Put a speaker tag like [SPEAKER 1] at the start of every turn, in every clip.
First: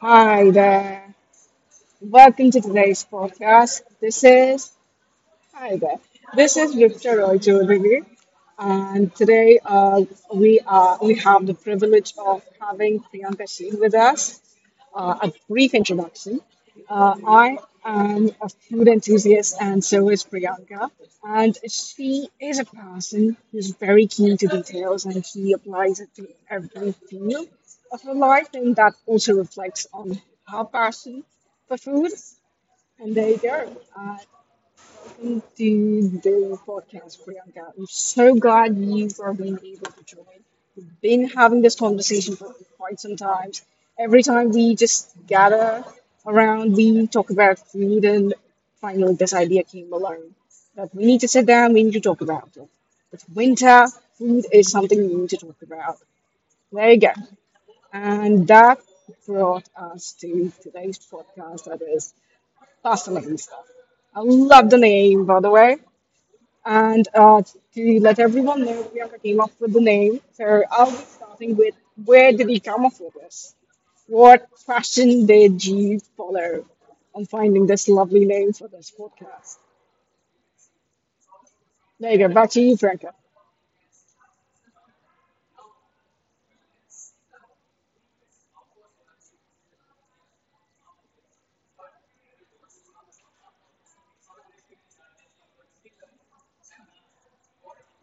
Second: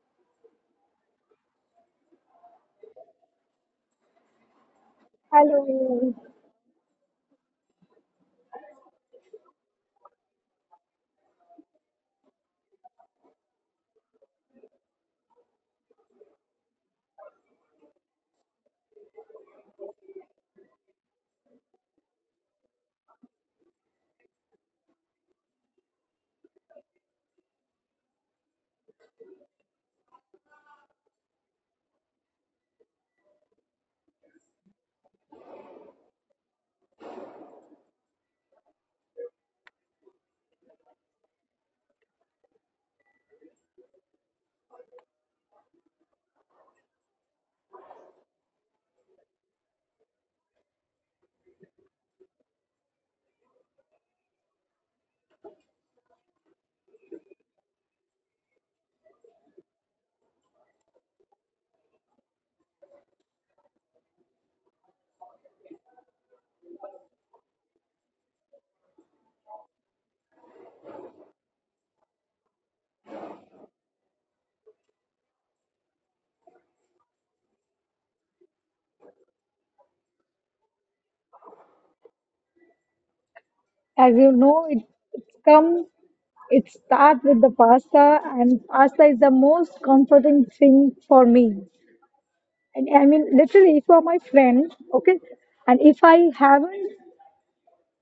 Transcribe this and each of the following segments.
[SPEAKER 1] Hi there. Welcome to today's podcast. This is Hi there.
[SPEAKER 2] Hello.
[SPEAKER 1] This is Ripta Roy Chaudhary, and today we have the privilege of having Priyanka Sheen with us. A brief introduction. I am a food enthusiast, and so is Priyanka. And she is a person who's very keen to details, and she applies it to every field of her life, and that also reflects on her passion for food. And there you go. Welcome to the podcast, Priyanka. I'm so glad you've been able to join. Been having this conversation for quite some time. Every time we just gather around, we talk about food, and finally, this idea came along that we need to sit down, we need to talk about it. It's winter, food is something we need to talk about. There you go. And that brought us to today's podcast that is fascinating stuff. I love the name, by the way. And to let everyone know where I came up with the name, so I'll be starting with where did he come up with this? What fashion did you follow on finding this lovely name for this podcast? There you go, back to you, Franco.
[SPEAKER 2] As you know, it's come, it starts with the pasta, and pasta is the most comforting thing for me. And I mean, literally, if you are my friend, okay, and if I haven't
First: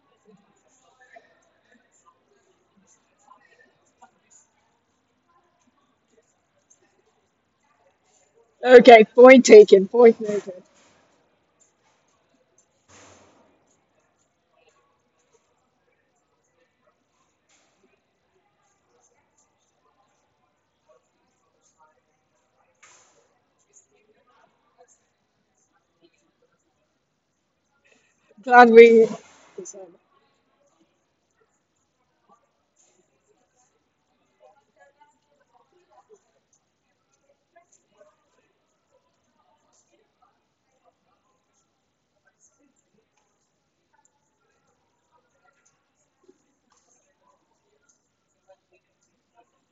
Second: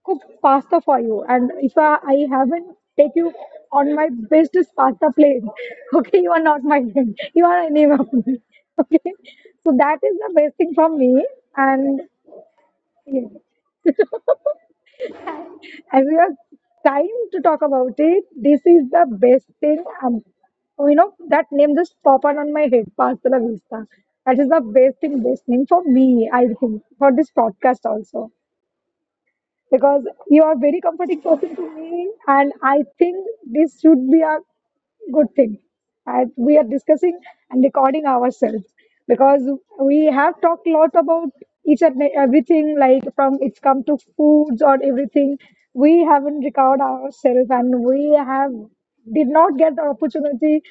[SPEAKER 2] cooked pasta for you, and if I haven't take you on my bestest pasta plate, okay, you are not my friend. You are an enemy of me, okay.
[SPEAKER 1] Okay, point
[SPEAKER 2] So that
[SPEAKER 1] taken,
[SPEAKER 2] is the
[SPEAKER 1] point
[SPEAKER 2] best thing
[SPEAKER 1] noted.
[SPEAKER 2] from me, and and we are time to talk about it. This is the best thing. You know, that name just pop out on my head. Pasta la vista. That is the best thing, best name for me. I think for this podcast also
[SPEAKER 1] Glad we.
[SPEAKER 2] because you are very comforting person to me, and I think this should be a good thing, and we are discussing and recording ourselves because we have talked a lot about each and everything, like from it's come to foods or everything. We haven't recorded ourselves, and we have did not get the opportunity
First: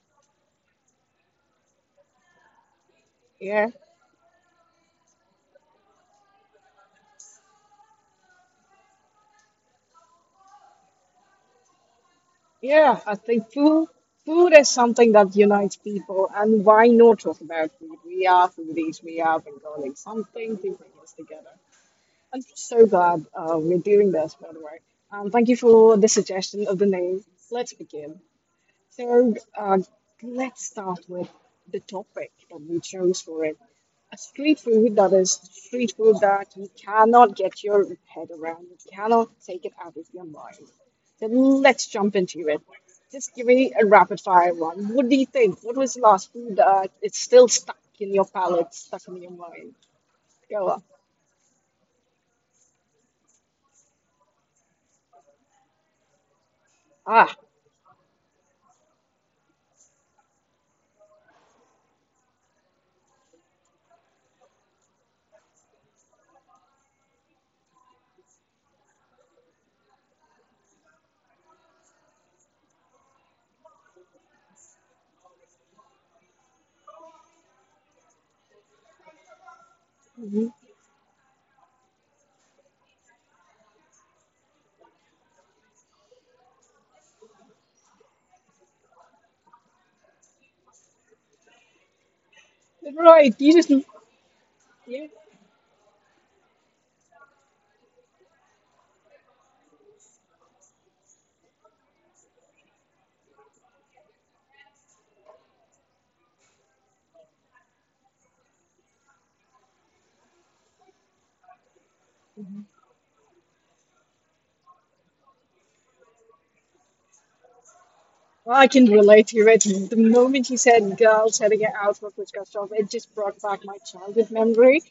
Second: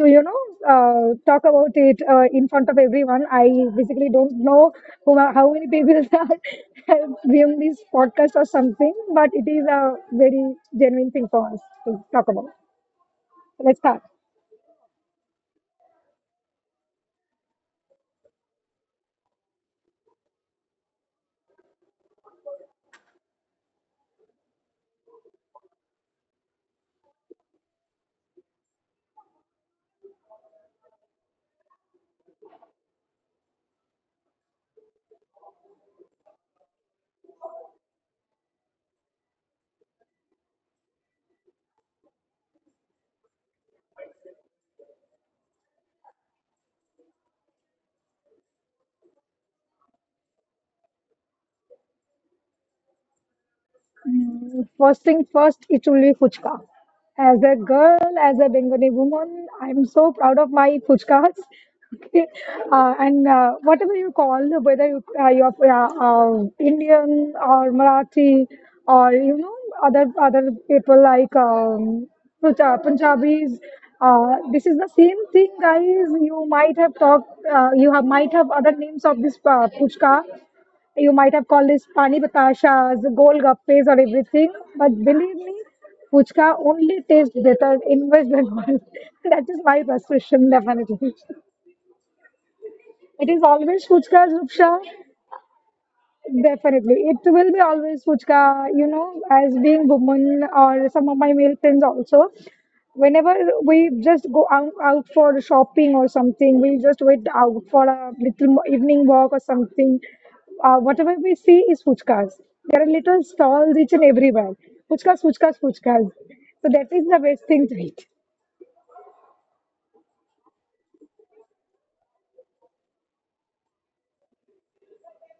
[SPEAKER 2] to uh, talk about it in front of everyone. I
[SPEAKER 1] Yeah,
[SPEAKER 2] basically don't know who, how many people are viewing this podcast or something, but it is a very genuine thing for us to talk about.
[SPEAKER 1] yeah, I
[SPEAKER 2] So,
[SPEAKER 1] think
[SPEAKER 2] let's
[SPEAKER 1] food,
[SPEAKER 2] start.
[SPEAKER 1] food is something that unites people, and why not talk about food? We are foodies, we are Bengalis, something to bring us together. I'm so glad we're doing this, by the way. Thank you for the suggestion of the name. Let's begin. So let's start with the topic that we chose for it. A street food that is street food that you cannot get your head around. You cannot take it out of your mind. So let's jump into it. Just give me a rapid fire one. What do you think? What was the last food that it's still stuck in your palate, stuck in your mind? Go on.
[SPEAKER 2] Mm, first thing first, it will be fuchka. As a
[SPEAKER 1] Ah.
[SPEAKER 2] girl, as a Bengali woman, I'm so proud of my fuchkas. Okay, and whatever you call, whether you you're Indian or Marathi or you know other people like Punjabis, this is the same thing, guys. You might have talked, you have might have other names of this puchka, you
[SPEAKER 1] Mm-hmm.
[SPEAKER 2] might have called this pani batashas, golgappes, or everything, but believe me, puchka only tastes better in West Bengal. That is my frustration, definitely. It is always
[SPEAKER 1] Right, you
[SPEAKER 2] puchka's
[SPEAKER 1] just
[SPEAKER 2] rupsha,
[SPEAKER 1] yeah.
[SPEAKER 2] definitely. It will be always Fuchka, you know, as being woman or some of my male friends also. Whenever we just go out for shopping or something, we just wait out for a little evening walk or something. Whatever we see is Fuchkas. There are little stalls each and everywhere. Fuchkas, Fuchkas, Fuchkas. So that is the best thing to eat.
[SPEAKER 1] Well, I can relate to it. The moment you said girls having an outfit which got shot, it just brought back my childhood memory.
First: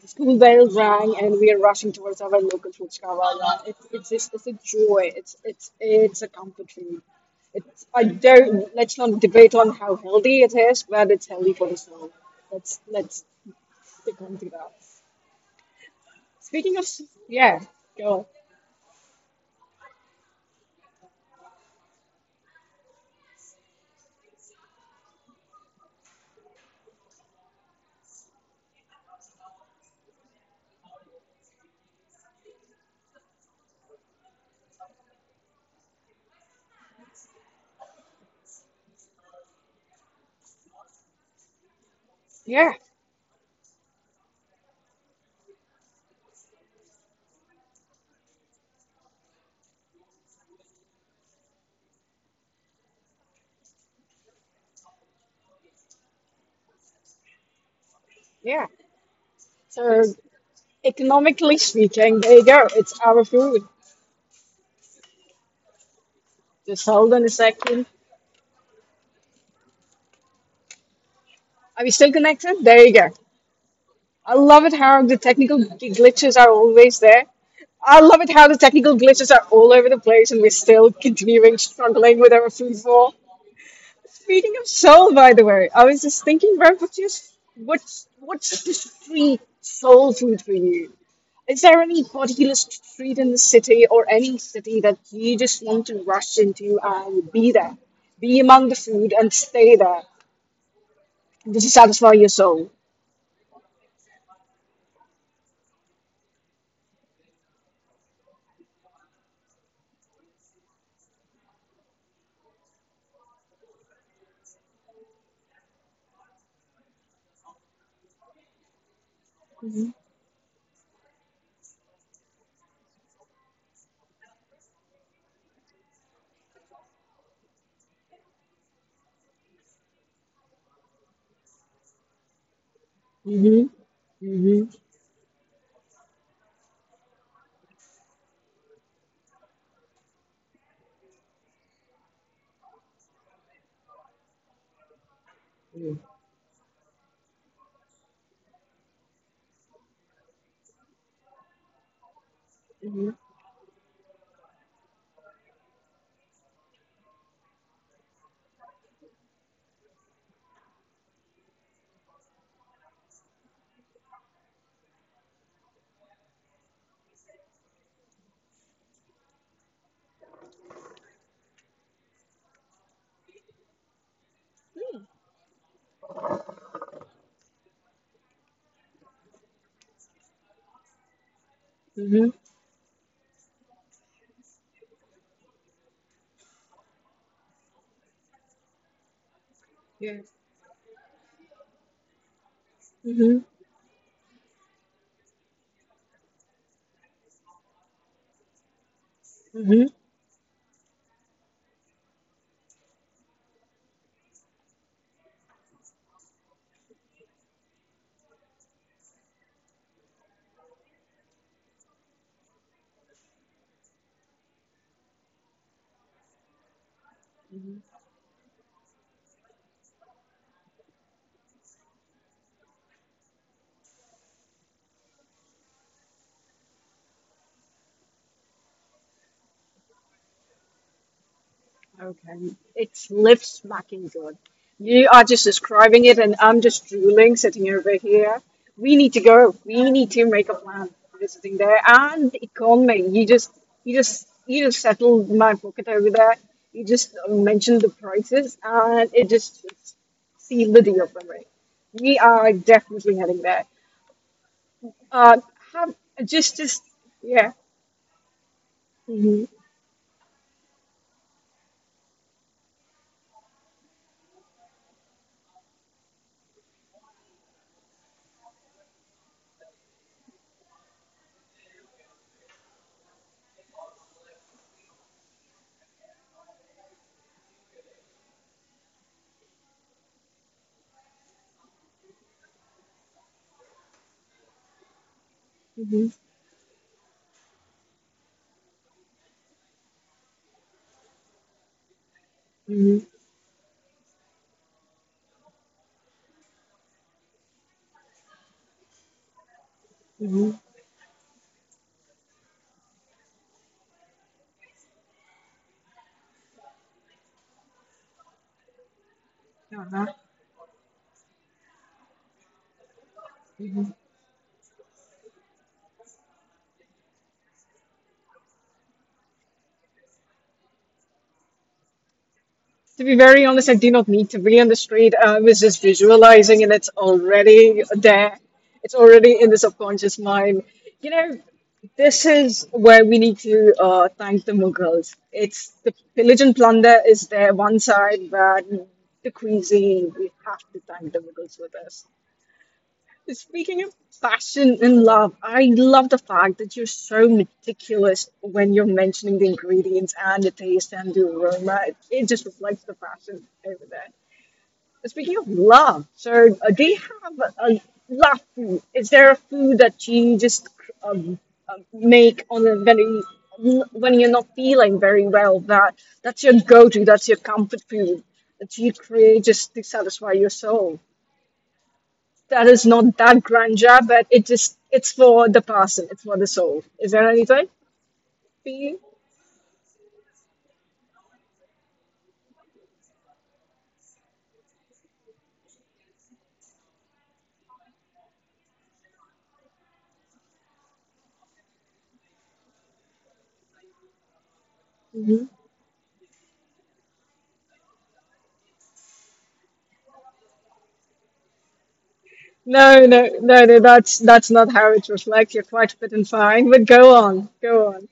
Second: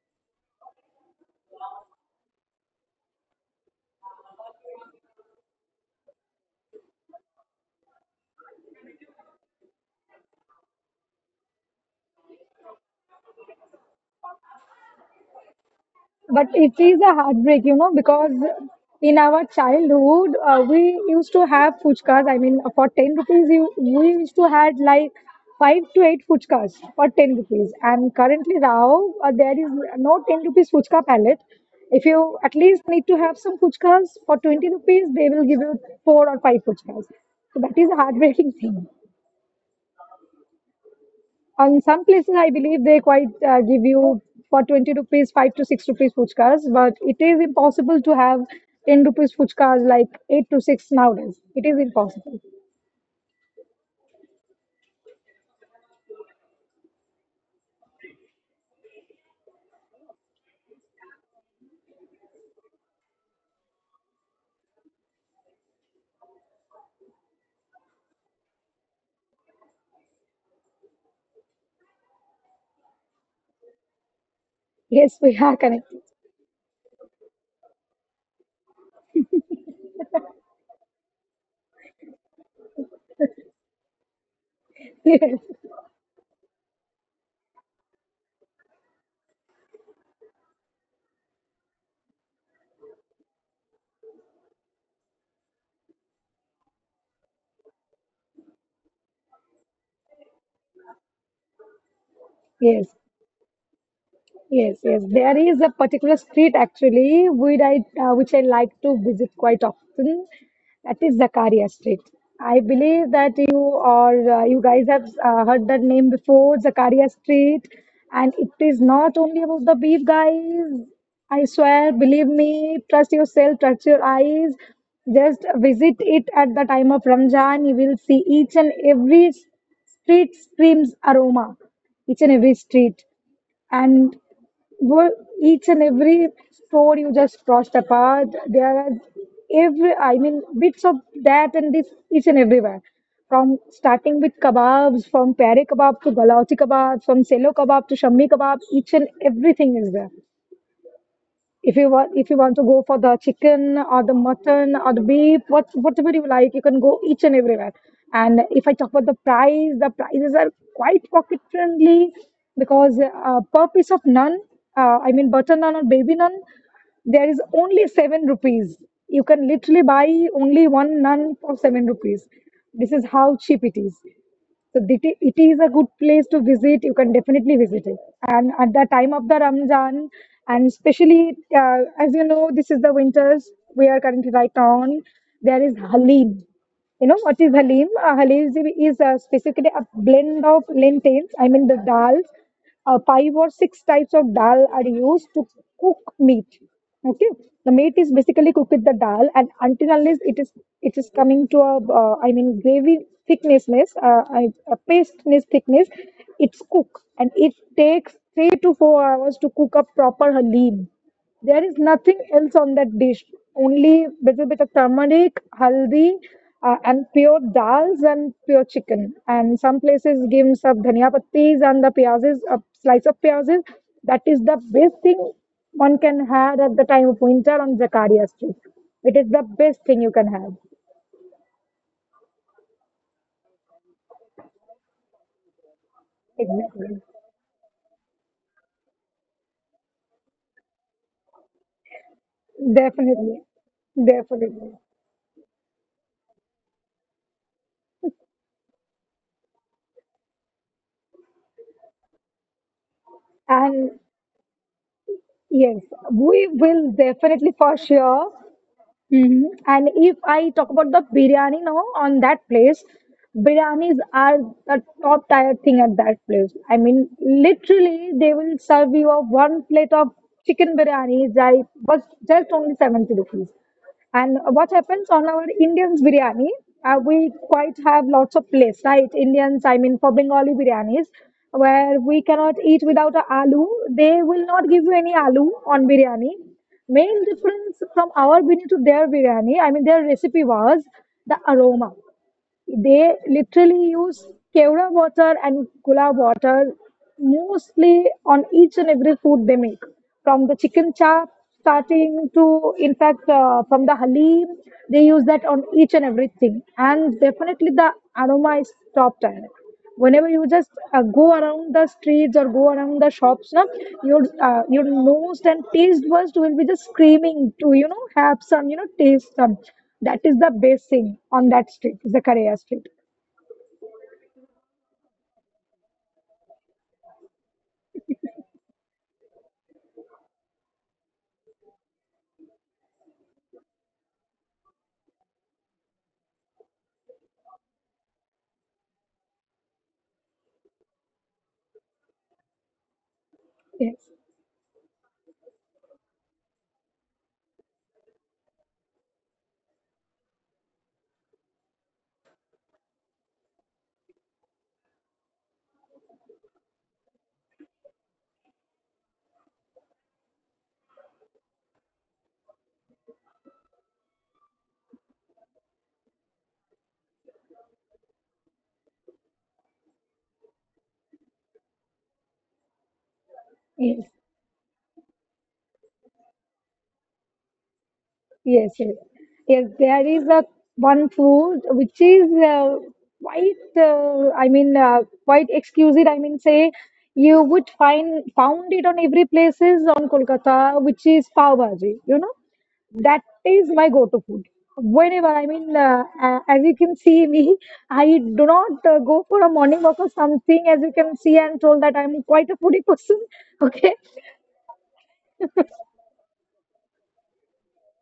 [SPEAKER 1] The school bell rang and we are rushing towards our local Fuchkavala. It's just it's a joy. It's a comfort food. It's I don't let's not debate on how healthy it is, but it's healthy for the soul. Let's stick on to that. Speaking
[SPEAKER 2] But
[SPEAKER 1] of s-
[SPEAKER 2] it is a
[SPEAKER 1] yeah,
[SPEAKER 2] heartbreak, you
[SPEAKER 1] go
[SPEAKER 2] know,
[SPEAKER 1] on.
[SPEAKER 2] because in our childhood we used to have fuchkas. I mean, for 10 rupees we used to had like 5 to 8 fuchkas for 10 rupees, and currently now there is no 10 rupees fuchka palette. If you at least need to have some fuchkas for 20 rupees, they will give you 4 or 5 fuchkas. So that is a heartbreaking thing.
[SPEAKER 1] Yeah,
[SPEAKER 2] On some places, I believe they quite give you for 20 rupees, 5 to 6 rupees fuchkas, but it is impossible to have 10 rupees fuchkas like 8 to 6 nowadays. It is impossible.
[SPEAKER 1] yeah. So economically speaking, there you go. It's our food. Just hold on a second. Are we still connected? There you go. I love it how the technical glitches are
[SPEAKER 2] Yes, we
[SPEAKER 1] always
[SPEAKER 2] are
[SPEAKER 1] there.
[SPEAKER 2] connected.
[SPEAKER 1] I love it how the technical glitches are all over the place and we're still continuing struggling with our food war. Speaking of soul, by the way, I was just thinking, where
[SPEAKER 2] yes.
[SPEAKER 1] what's your, what's the street soul food for you? Is there any particular street in the city or any city that you just want to rush into and be there? Be among the food and stay there. Just to satisfy your soul.
[SPEAKER 2] Yes, yes, yes. There is a particular street actually which which I like to visit quite often. That is Zakaria Street. I believe that you or you guys have heard that name before, Zakaria Street. And it is not only about the beef, guys. I swear, believe me, trust yourself, trust your eyes. Just visit it at the time of Ramzan. You will see each and every street screams aroma,
[SPEAKER 1] Mm-hmm.
[SPEAKER 2] each and every street.
[SPEAKER 1] Mm-hmm.
[SPEAKER 2] And well, each and every store you just crossed apart, there are every, I mean, bits of that and this each and everywhere. From starting with kebabs, from pare kebab to galauti kebab, from selo kebab to shammi kebab, each and everything is there.
[SPEAKER 1] Mm-hmm.
[SPEAKER 2] If you want to go for the chicken or the mutton or the beef, what whatever you like, you can go each and everywhere. And if I talk about the price, the prices are quite pocket friendly because per piece of naan, I mean butter naan or baby naan, there is only 7 rupees. You can literally buy only one naan for 7 rupees. This is how cheap it is. So it is a good place to visit. You can definitely visit it. And at the time of the Ramzan,
[SPEAKER 1] Mm-hmm.
[SPEAKER 2] and especially as you know, this is the winters we are currently right on. There is Halim. You know, what is halim?
[SPEAKER 1] Yeah.
[SPEAKER 2] Halim is specifically a blend of lentils, I mean
[SPEAKER 1] Mm-hmm.
[SPEAKER 2] the dals. Five or six types of dal are used to cook meat. Okay, the meat is basically cooked with the dal, and until unless it is coming to a I mean gravy thicknessness, a pasteness thickness, it's cooked, and it takes 3 to 4 hours to cook a proper halim. There is nothing else on that dish. Only little bit of turmeric, haldi, and pure dals and pure chicken. And some places give some dhania pattis and the piyazes, a slice of piyazes. That is the best thing one can have at the time of winter on Zakaria Street. It is the best thing you can have.
[SPEAKER 1] Okay. It's Lives Mockingbird. You are just describing it, and I'm just drooling sitting over
[SPEAKER 2] Exactly.
[SPEAKER 1] here. We need to go. We need to make a plan for visiting there and the economy. You just, you just,
[SPEAKER 2] Definitely.
[SPEAKER 1] you just settled my
[SPEAKER 2] Definitely.
[SPEAKER 1] pocket over there. You just mentioned the prices, and it just it's sealed the deal for me. We are definitely heading there.
[SPEAKER 2] And
[SPEAKER 1] Uh, have
[SPEAKER 2] yes,
[SPEAKER 1] just,
[SPEAKER 2] we will
[SPEAKER 1] yeah.
[SPEAKER 2] definitely for sure.
[SPEAKER 1] Hmm.
[SPEAKER 2] Hmm. And if I talk about the biryani now on that place, biryanis are the top tier thing at that place. I mean, literally, they will serve you a one plate of chicken biryani. I was just only 70 rupees. And what happens on our Indians biryani, we quite have lots of place, right? Indians, I mean, for Bengali biryanis, where we cannot eat without a aloo. They will not give you any aloo on
[SPEAKER 1] Hmm.
[SPEAKER 2] biryani. Main difference from our biryani to their biryani, I mean, their recipe was the aroma.
[SPEAKER 1] Hmm.
[SPEAKER 2] They literally use Kevra water and Gulab water mostly on each and every food they make, from the chicken chop starting to, in fact, from the halim. They use that on each and everything, and definitely the aroma is top tier whenever you just
[SPEAKER 1] Hmm.
[SPEAKER 2] go around the streets or go around the shops na, your your nose and taste buds will be just screaming to you know have some you know taste some. That is the best thing on that street, the Korea street.
[SPEAKER 1] To be very honest, I do not need to be on the street. I was just visualizing, and it's already there. It's already in the subconscious mind. You know, this is where we need to thank the Mughals. It's the pillage and plunder is there one side, but the cuisine we have to thank the Mughals for this.
[SPEAKER 2] Yes,
[SPEAKER 1] Speaking of passion and love, I love the fact that you're so meticulous when you're mentioning the ingredients and the taste and the aroma. It just reflects the passion over there. But speaking of love, so do you have a love food? Is there a food that you just um, make on a very when you're not feeling very well? That's your go-to. That's your comfort food that you create just to satisfy your soul that is not that grandeur, but
[SPEAKER 2] yes.
[SPEAKER 1] it just it's for the person, it's for the soul. Is there anything for you?
[SPEAKER 2] Yes, yes, yes. There is a one food which is quite, uh, I mean, uh, quite exquisite. I mean, say you would find found it on every places on Kolkata, which is pav bhaji. You know, that is my go-to food.
[SPEAKER 1] Mhm.
[SPEAKER 2] Whenever I mean, as you can see me, I do not go for a morning walk or something. As you can see, I'm told that I'm quite a foodie
[SPEAKER 1] No, no,
[SPEAKER 2] person.
[SPEAKER 1] no, no.
[SPEAKER 2] Okay,
[SPEAKER 1] That's not how it reflects. You're quite fit and fine, but go on, go on.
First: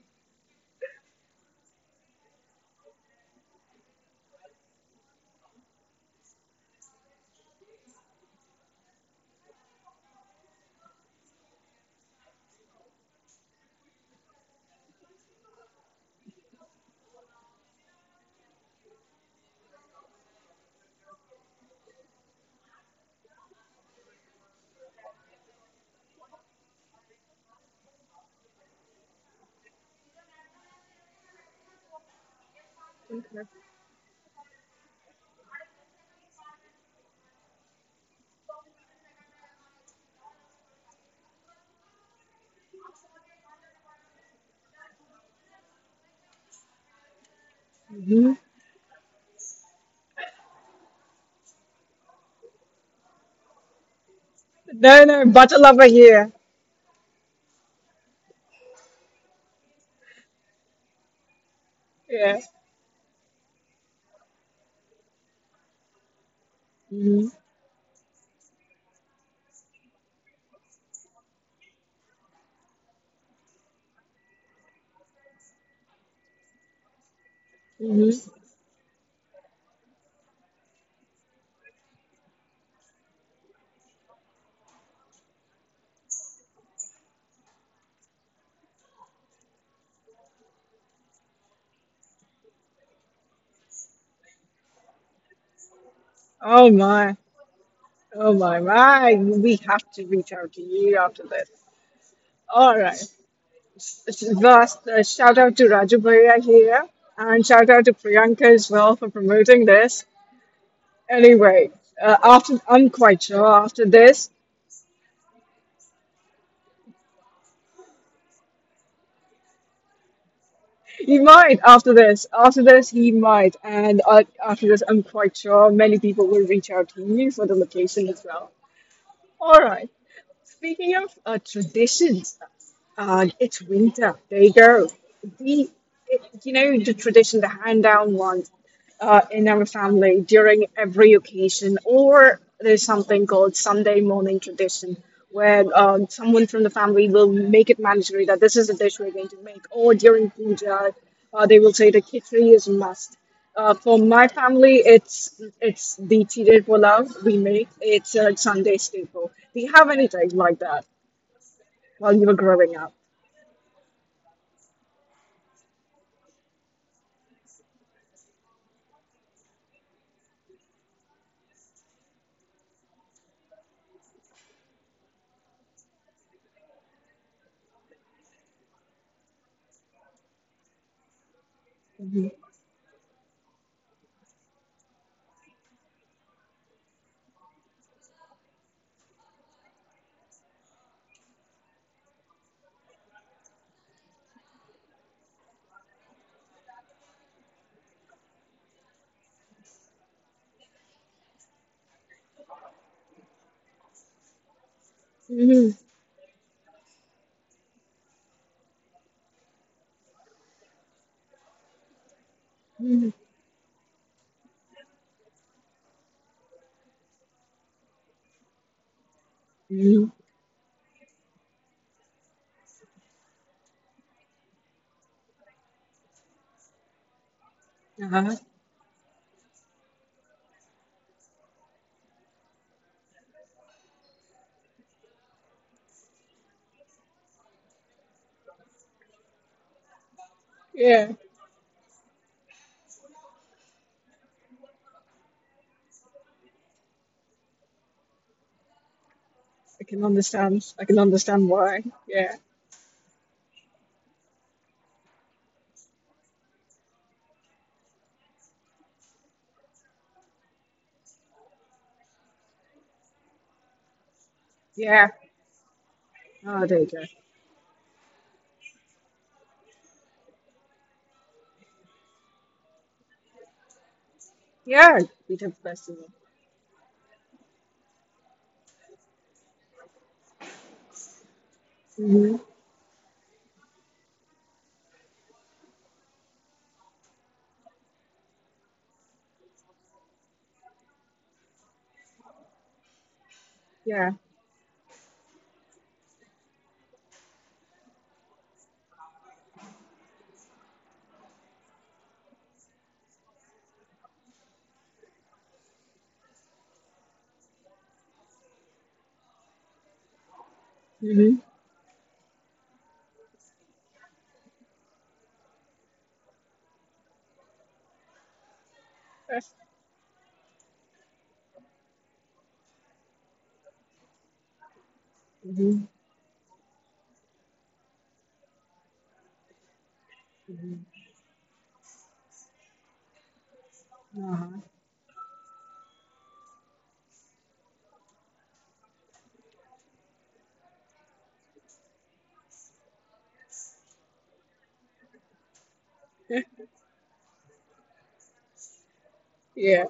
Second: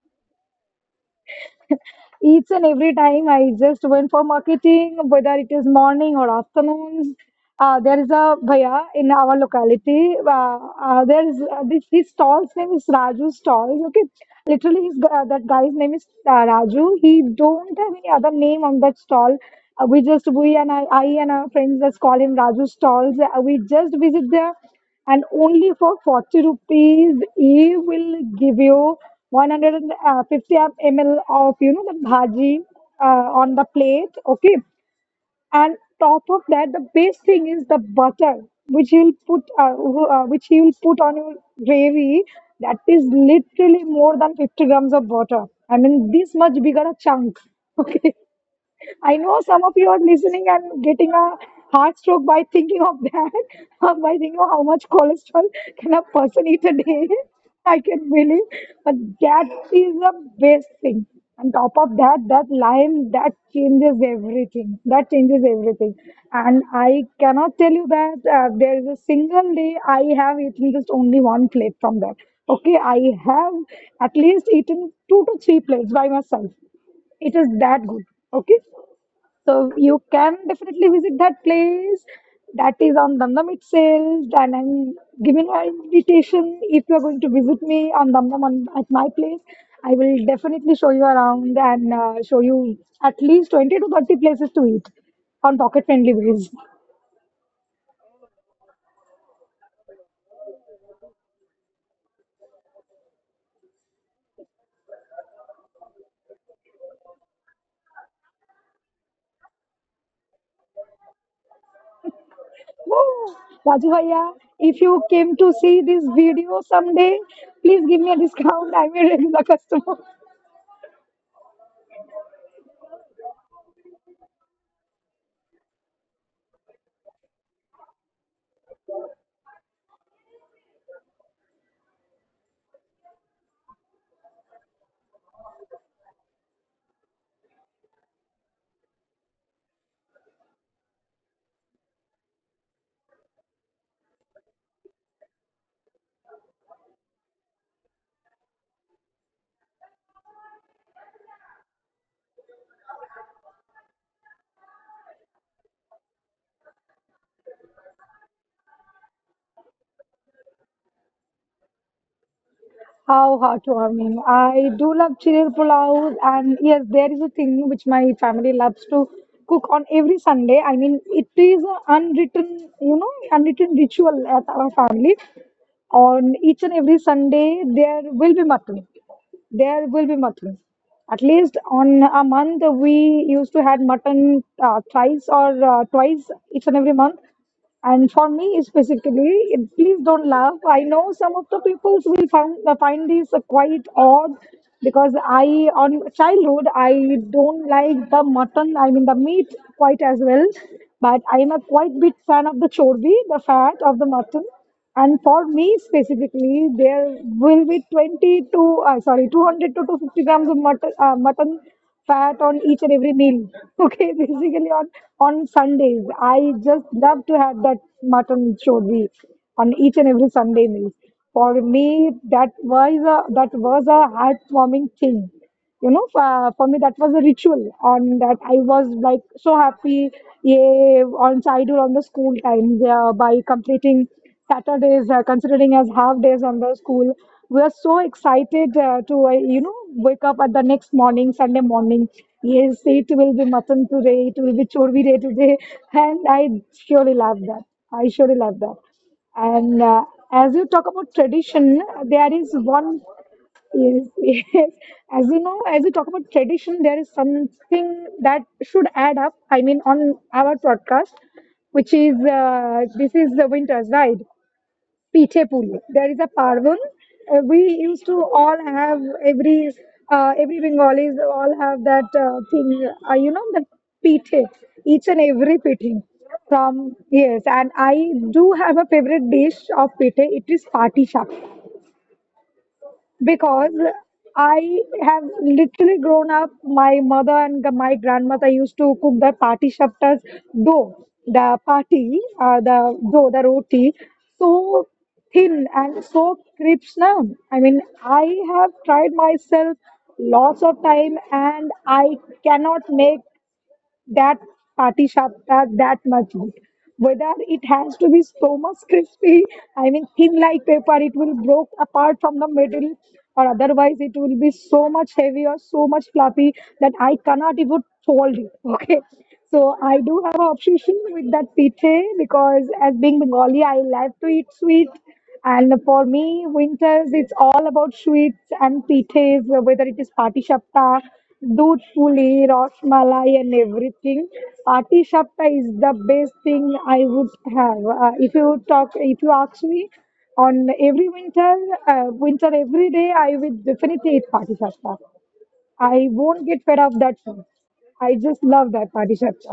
[SPEAKER 2] each and every time I just went for marketing, whether it is morning or afternoons. There is a bhaiya in our locality. There is this his stall's name is Raju Stalls. Okay, literally his that guy's name is Raju. He don't have any other name on that stall. We just we and I and our friends just call him Raju Stalls. We just visit there, and only for 40 rupees he will give you 150 ml of you know the bhaji on the plate, okay, and top of that the best thing is the butter which he will which he will put on your gravy. That is literally more than 50 grams of butter. I mean this much bigger
[SPEAKER 1] Mhm.
[SPEAKER 2] a chunk. Okay. I know some of you are listening and getting a heart stroke by thinking of that,
[SPEAKER 1] No, no,
[SPEAKER 2] or by
[SPEAKER 1] butter
[SPEAKER 2] thinking
[SPEAKER 1] lover
[SPEAKER 2] of how much
[SPEAKER 1] here.
[SPEAKER 2] cholesterol can a person eat a day. I can believe, but that is the best thing.
[SPEAKER 1] Yeah.
[SPEAKER 2] On top of that, that lime that changes everything. That changes everything,
[SPEAKER 1] Mhm,
[SPEAKER 2] and I cannot tell you that there is a single day I have eaten just only one plate from that. Okay, I have at least eaten two to three plates by myself.
[SPEAKER 1] mhm.
[SPEAKER 2] It is that good, okay. So you can definitely visit that place. That is on Damdam itself. And I'm giving an invitation. If you are going to visit me on Damdam at my place, I will definitely show you around and show you at least 20 to 30 places to eat
[SPEAKER 1] Oh
[SPEAKER 2] on pocket
[SPEAKER 1] my,
[SPEAKER 2] friendly ways.
[SPEAKER 1] oh my, my. We have to reach out to you after this. All right. Last shout out to Raju Bhaiya here, and shout out to Priyanka as well for promoting this. Anyway, after I'm quite sure after this
[SPEAKER 2] Woo! Raju Bhaiya, if you came to see this video someday, please give me a discount. I'm a regular customer.
[SPEAKER 1] he might. After this he might, and after this I'm quite sure many people will reach out to you for the location as well. All right. Speaking of traditions, uh, it's winter. There you go. The it, you know the tradition, the hand down ones in our family during every occasion, or there's something called Sunday morning tradition where someone from the family will make it mandatory that this is the dish we're going to make, or during puja, they will say the khichdi is a must. For my family, it's the chire pulao we make. It's a Sunday staple. Do you have anything like that while you were growing up?
[SPEAKER 2] How hard to I mean, I do love chiril pulao, and yes, there is a thing which my family loves to cook on every Sunday. I mean, it is an unwritten, you know, unwritten ritual at our family. On each and every Sunday, there will be mutton. There will be mutton. At least on a month, we used to had mutton thrice or twice each and every month. And for me, specifically, please don't laugh. I know some of the people will find find this quite odd because I, on childhood, I don't like the mutton. I mean the meat quite as well, but I am a quite big fan of the chorbi, the fat of the mutton.
[SPEAKER 1] Hmm.
[SPEAKER 2] And for me specifically, there will be 200 to 250 grams of mutton, mutton
[SPEAKER 1] Hmm.
[SPEAKER 2] fat on each and every meal. Okay, basically on Sundays. I just love to have that mutton
[SPEAKER 1] Hmm.
[SPEAKER 2] chorbi on each and every Sunday meal. For me, that was a heartwarming thing you know for me that was a
[SPEAKER 1] Uh-huh.
[SPEAKER 2] ritual on that I was like so happy. Yeah, on I do on the school time, yeah, by completing Saturdays, considering as half days on the school, we are so excited to wake up
[SPEAKER 1] Yeah,
[SPEAKER 2] at the next morning Sunday morning. Yes, it will be mutton today, it will be chorvi day today. And surely love that I surely love that.
[SPEAKER 1] I can
[SPEAKER 2] And
[SPEAKER 1] understand. I can understand
[SPEAKER 2] as you
[SPEAKER 1] why.
[SPEAKER 2] talk about
[SPEAKER 1] Yeah,
[SPEAKER 2] tradition, there is one. Yes, yes. As you know, as we talk about tradition, there is something that should add up. I mean, on our podcast, which is this is the winter's,
[SPEAKER 1] yeah.
[SPEAKER 2] right? Piche
[SPEAKER 1] Oh,
[SPEAKER 2] puli.
[SPEAKER 1] there you go.
[SPEAKER 2] There is a parvan. We used to all have every Bengalis all have that thing. You know that
[SPEAKER 1] Yeah,
[SPEAKER 2] piche,
[SPEAKER 1] we did
[SPEAKER 2] each and
[SPEAKER 1] festival.
[SPEAKER 2] every pithe. From yes, and I do have a favorite dish of pite. It is pati shak
[SPEAKER 1] Mm-hmm.
[SPEAKER 2] because I have literally grown up. My mother and my grandmother used to cook the party shaptas dough, the dough, the
[SPEAKER 1] Yeah.
[SPEAKER 2] roti, so thin and so crisp now. I mean, I have tried myself lots of time and I cannot make that pati sapta that much good. Whether it has to be so much crispy, I mean thin like paper,
[SPEAKER 1] Mm-hmm.
[SPEAKER 2] it will broke apart from the middle, or otherwise it will be so much heavy or so much fluffy that I cannot even fold it. Okay, so I do have an obsession with that pithe because as being Bengali, I love to eat sweet.
[SPEAKER 1] Mm-hmm.
[SPEAKER 2] And for me, winters, it's all about sweets and pitas, whether it is pati sapta, doodh puli, rosmalai, and everything.
[SPEAKER 1] Uh-huh.
[SPEAKER 2] Pati is the best thing I would have. If you ask me, on every winter, winter every day, I will definitely eat pati. I won't get fed up that food. I just love that pati.
[SPEAKER 1] Yeah.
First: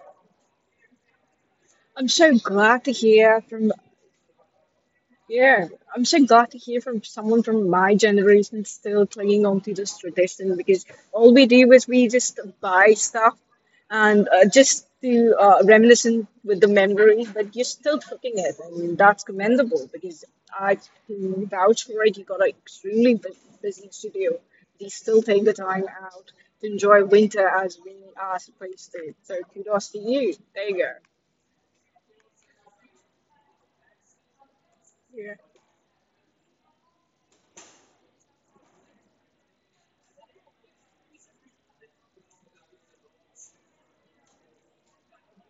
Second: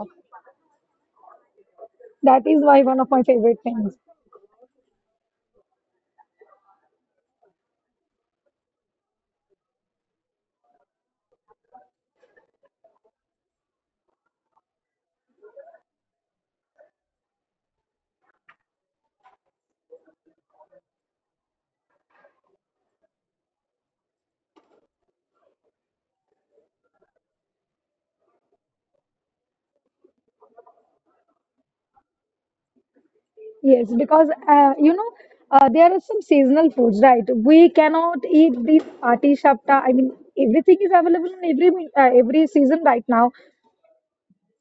[SPEAKER 1] I'm so
[SPEAKER 2] That is
[SPEAKER 1] glad
[SPEAKER 2] why
[SPEAKER 1] to
[SPEAKER 2] one of my
[SPEAKER 1] hear
[SPEAKER 2] favorite
[SPEAKER 1] from
[SPEAKER 2] things.
[SPEAKER 1] Yeah, I'm so glad to hear from someone from my generation still clinging on to this tradition because all we do is we just buy stuff and just to reminiscent with the memory, but you're still cooking it, and that's commendable because I can vouch for it. You got an extremely busy studio. They still take the time out to enjoy winter as we are supposed to. So kudos to you. There you go.
[SPEAKER 2] Yes, because
[SPEAKER 1] Yeah.
[SPEAKER 2] you know there are some seasonal foods, right? We cannot eat the ati shapta. I mean, everything is available in every season right now.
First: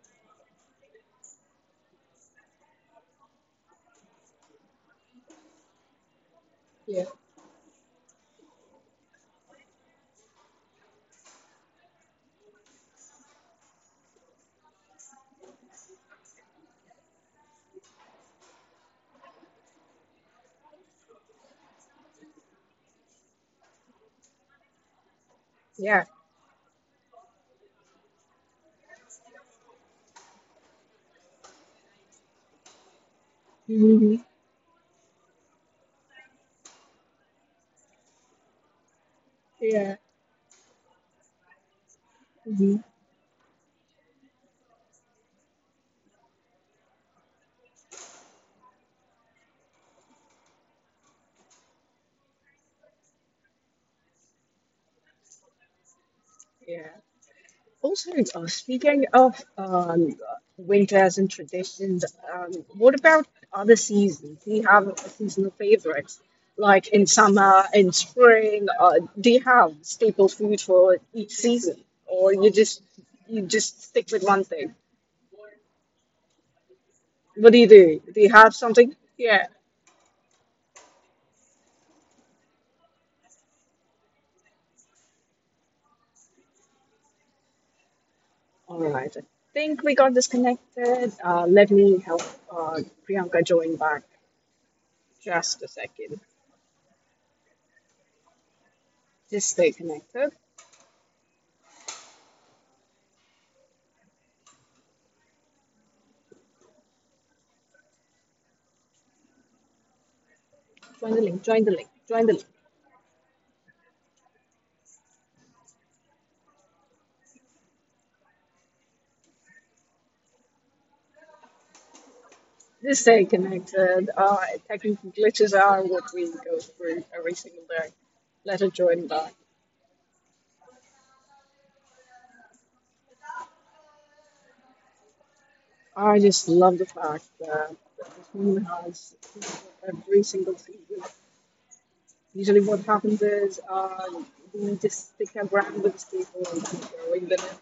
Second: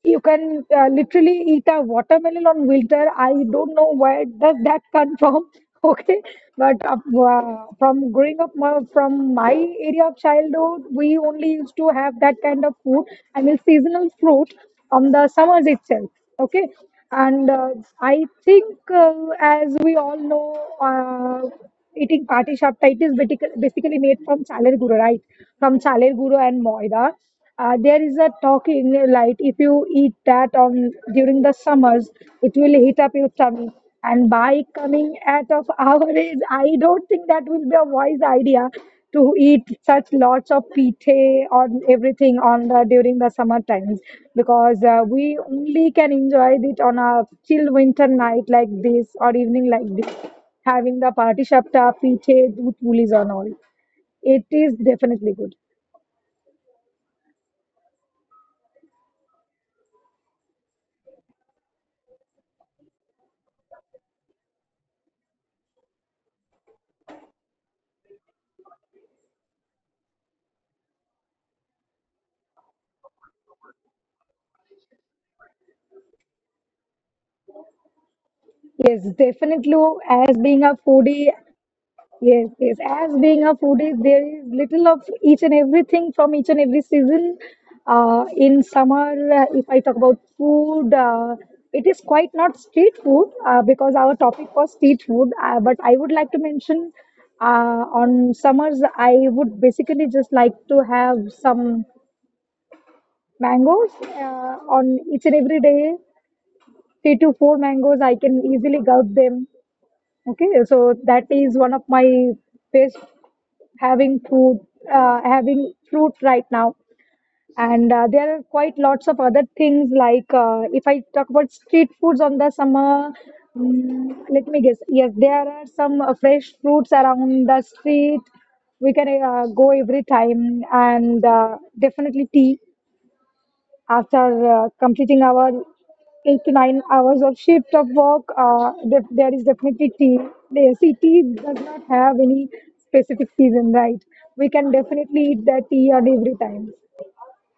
[SPEAKER 2] You can literally eat a watermelon on winter. I don't know where does that come from. Okay, but
[SPEAKER 1] Yeah.
[SPEAKER 2] from growing up, from my area of childhood, we only used to have that kind of food. I mean, seasonal fruit on the summers itself. Okay, and I think, as we all know, eating party shapta, it is basically made from chaler guru, right?
[SPEAKER 1] Yeah.
[SPEAKER 2] From chaler guru and moida. There is a talking light. If you eat that on during the summers, it will heat up your tummy.
[SPEAKER 1] Mhm.
[SPEAKER 2] And by coming at of our age, I don't think that will be a wise idea to eat such
[SPEAKER 1] Yeah.
[SPEAKER 2] lots of pite or everything on
[SPEAKER 1] Mm-hmm.
[SPEAKER 2] the during the summer times because we only can enjoy it on a chill winter night like this or evening like this, having the party shapta, pite, dudh pulis and all. It is definitely good.
[SPEAKER 1] Yeah. Also, speaking of winters and traditions, what about other seasons? Do you have a seasonal favorites? Like in summer, in spring, do you have staple food for each season, or you just stick with one thing? What do you do? Do you have something?
[SPEAKER 2] Yes,
[SPEAKER 1] Yeah.
[SPEAKER 2] definitely. As being a foodie, yes, yes. As being a foodie, there is little of each and everything from each and every season. In
[SPEAKER 1] All
[SPEAKER 2] summer,
[SPEAKER 1] right. I
[SPEAKER 2] if
[SPEAKER 1] think
[SPEAKER 2] I
[SPEAKER 1] we
[SPEAKER 2] talk
[SPEAKER 1] got
[SPEAKER 2] about food,
[SPEAKER 1] disconnected. Let
[SPEAKER 2] it
[SPEAKER 1] me
[SPEAKER 2] is
[SPEAKER 1] help
[SPEAKER 2] quite not
[SPEAKER 1] uh,
[SPEAKER 2] street food
[SPEAKER 1] Priyanka join
[SPEAKER 2] because
[SPEAKER 1] back
[SPEAKER 2] our topic was street food.
[SPEAKER 1] just a
[SPEAKER 2] But I would
[SPEAKER 1] second.
[SPEAKER 2] like to mention on summers, I
[SPEAKER 1] Just
[SPEAKER 2] would
[SPEAKER 1] stay
[SPEAKER 2] basically
[SPEAKER 1] connected.
[SPEAKER 2] just like to have some mangoes on each and every day. 3 to 4 mangoes, I can easily gulp them. Okay, so
[SPEAKER 1] Join the
[SPEAKER 2] that
[SPEAKER 1] link.
[SPEAKER 2] is
[SPEAKER 1] Join the
[SPEAKER 2] one of
[SPEAKER 1] link. Join the
[SPEAKER 2] my
[SPEAKER 1] link.
[SPEAKER 2] best having food, having fruit right now. And there are quite lots of other things like if I talk about street foods on the
[SPEAKER 1] Just
[SPEAKER 2] summer,
[SPEAKER 1] stay connected.
[SPEAKER 2] mm,
[SPEAKER 1] Uh,
[SPEAKER 2] let me guess.
[SPEAKER 1] technical
[SPEAKER 2] Yes, there
[SPEAKER 1] glitches
[SPEAKER 2] are
[SPEAKER 1] are what
[SPEAKER 2] some
[SPEAKER 1] we
[SPEAKER 2] fresh
[SPEAKER 1] go
[SPEAKER 2] fruits
[SPEAKER 1] through every
[SPEAKER 2] around
[SPEAKER 1] single
[SPEAKER 2] the
[SPEAKER 1] day.
[SPEAKER 2] street.
[SPEAKER 1] Let it
[SPEAKER 2] We
[SPEAKER 1] join
[SPEAKER 2] can
[SPEAKER 1] back.
[SPEAKER 2] go every time and definitely tea after completing our
[SPEAKER 1] I
[SPEAKER 2] eight
[SPEAKER 1] just
[SPEAKER 2] to
[SPEAKER 1] love the
[SPEAKER 2] nine
[SPEAKER 1] fact
[SPEAKER 2] hours of
[SPEAKER 1] that
[SPEAKER 2] shift of
[SPEAKER 1] this
[SPEAKER 2] work,
[SPEAKER 1] woman has
[SPEAKER 2] there is definitely
[SPEAKER 1] every
[SPEAKER 2] tea.
[SPEAKER 1] single
[SPEAKER 2] The see,
[SPEAKER 1] season.
[SPEAKER 2] tea does not have any
[SPEAKER 1] Usually, what happens
[SPEAKER 2] specific
[SPEAKER 1] is
[SPEAKER 2] season, right? We can
[SPEAKER 1] we just
[SPEAKER 2] definitely
[SPEAKER 1] stick our
[SPEAKER 2] eat that
[SPEAKER 1] brand with
[SPEAKER 2] tea at
[SPEAKER 1] these
[SPEAKER 2] every
[SPEAKER 1] people and
[SPEAKER 2] time.
[SPEAKER 1] keep going. But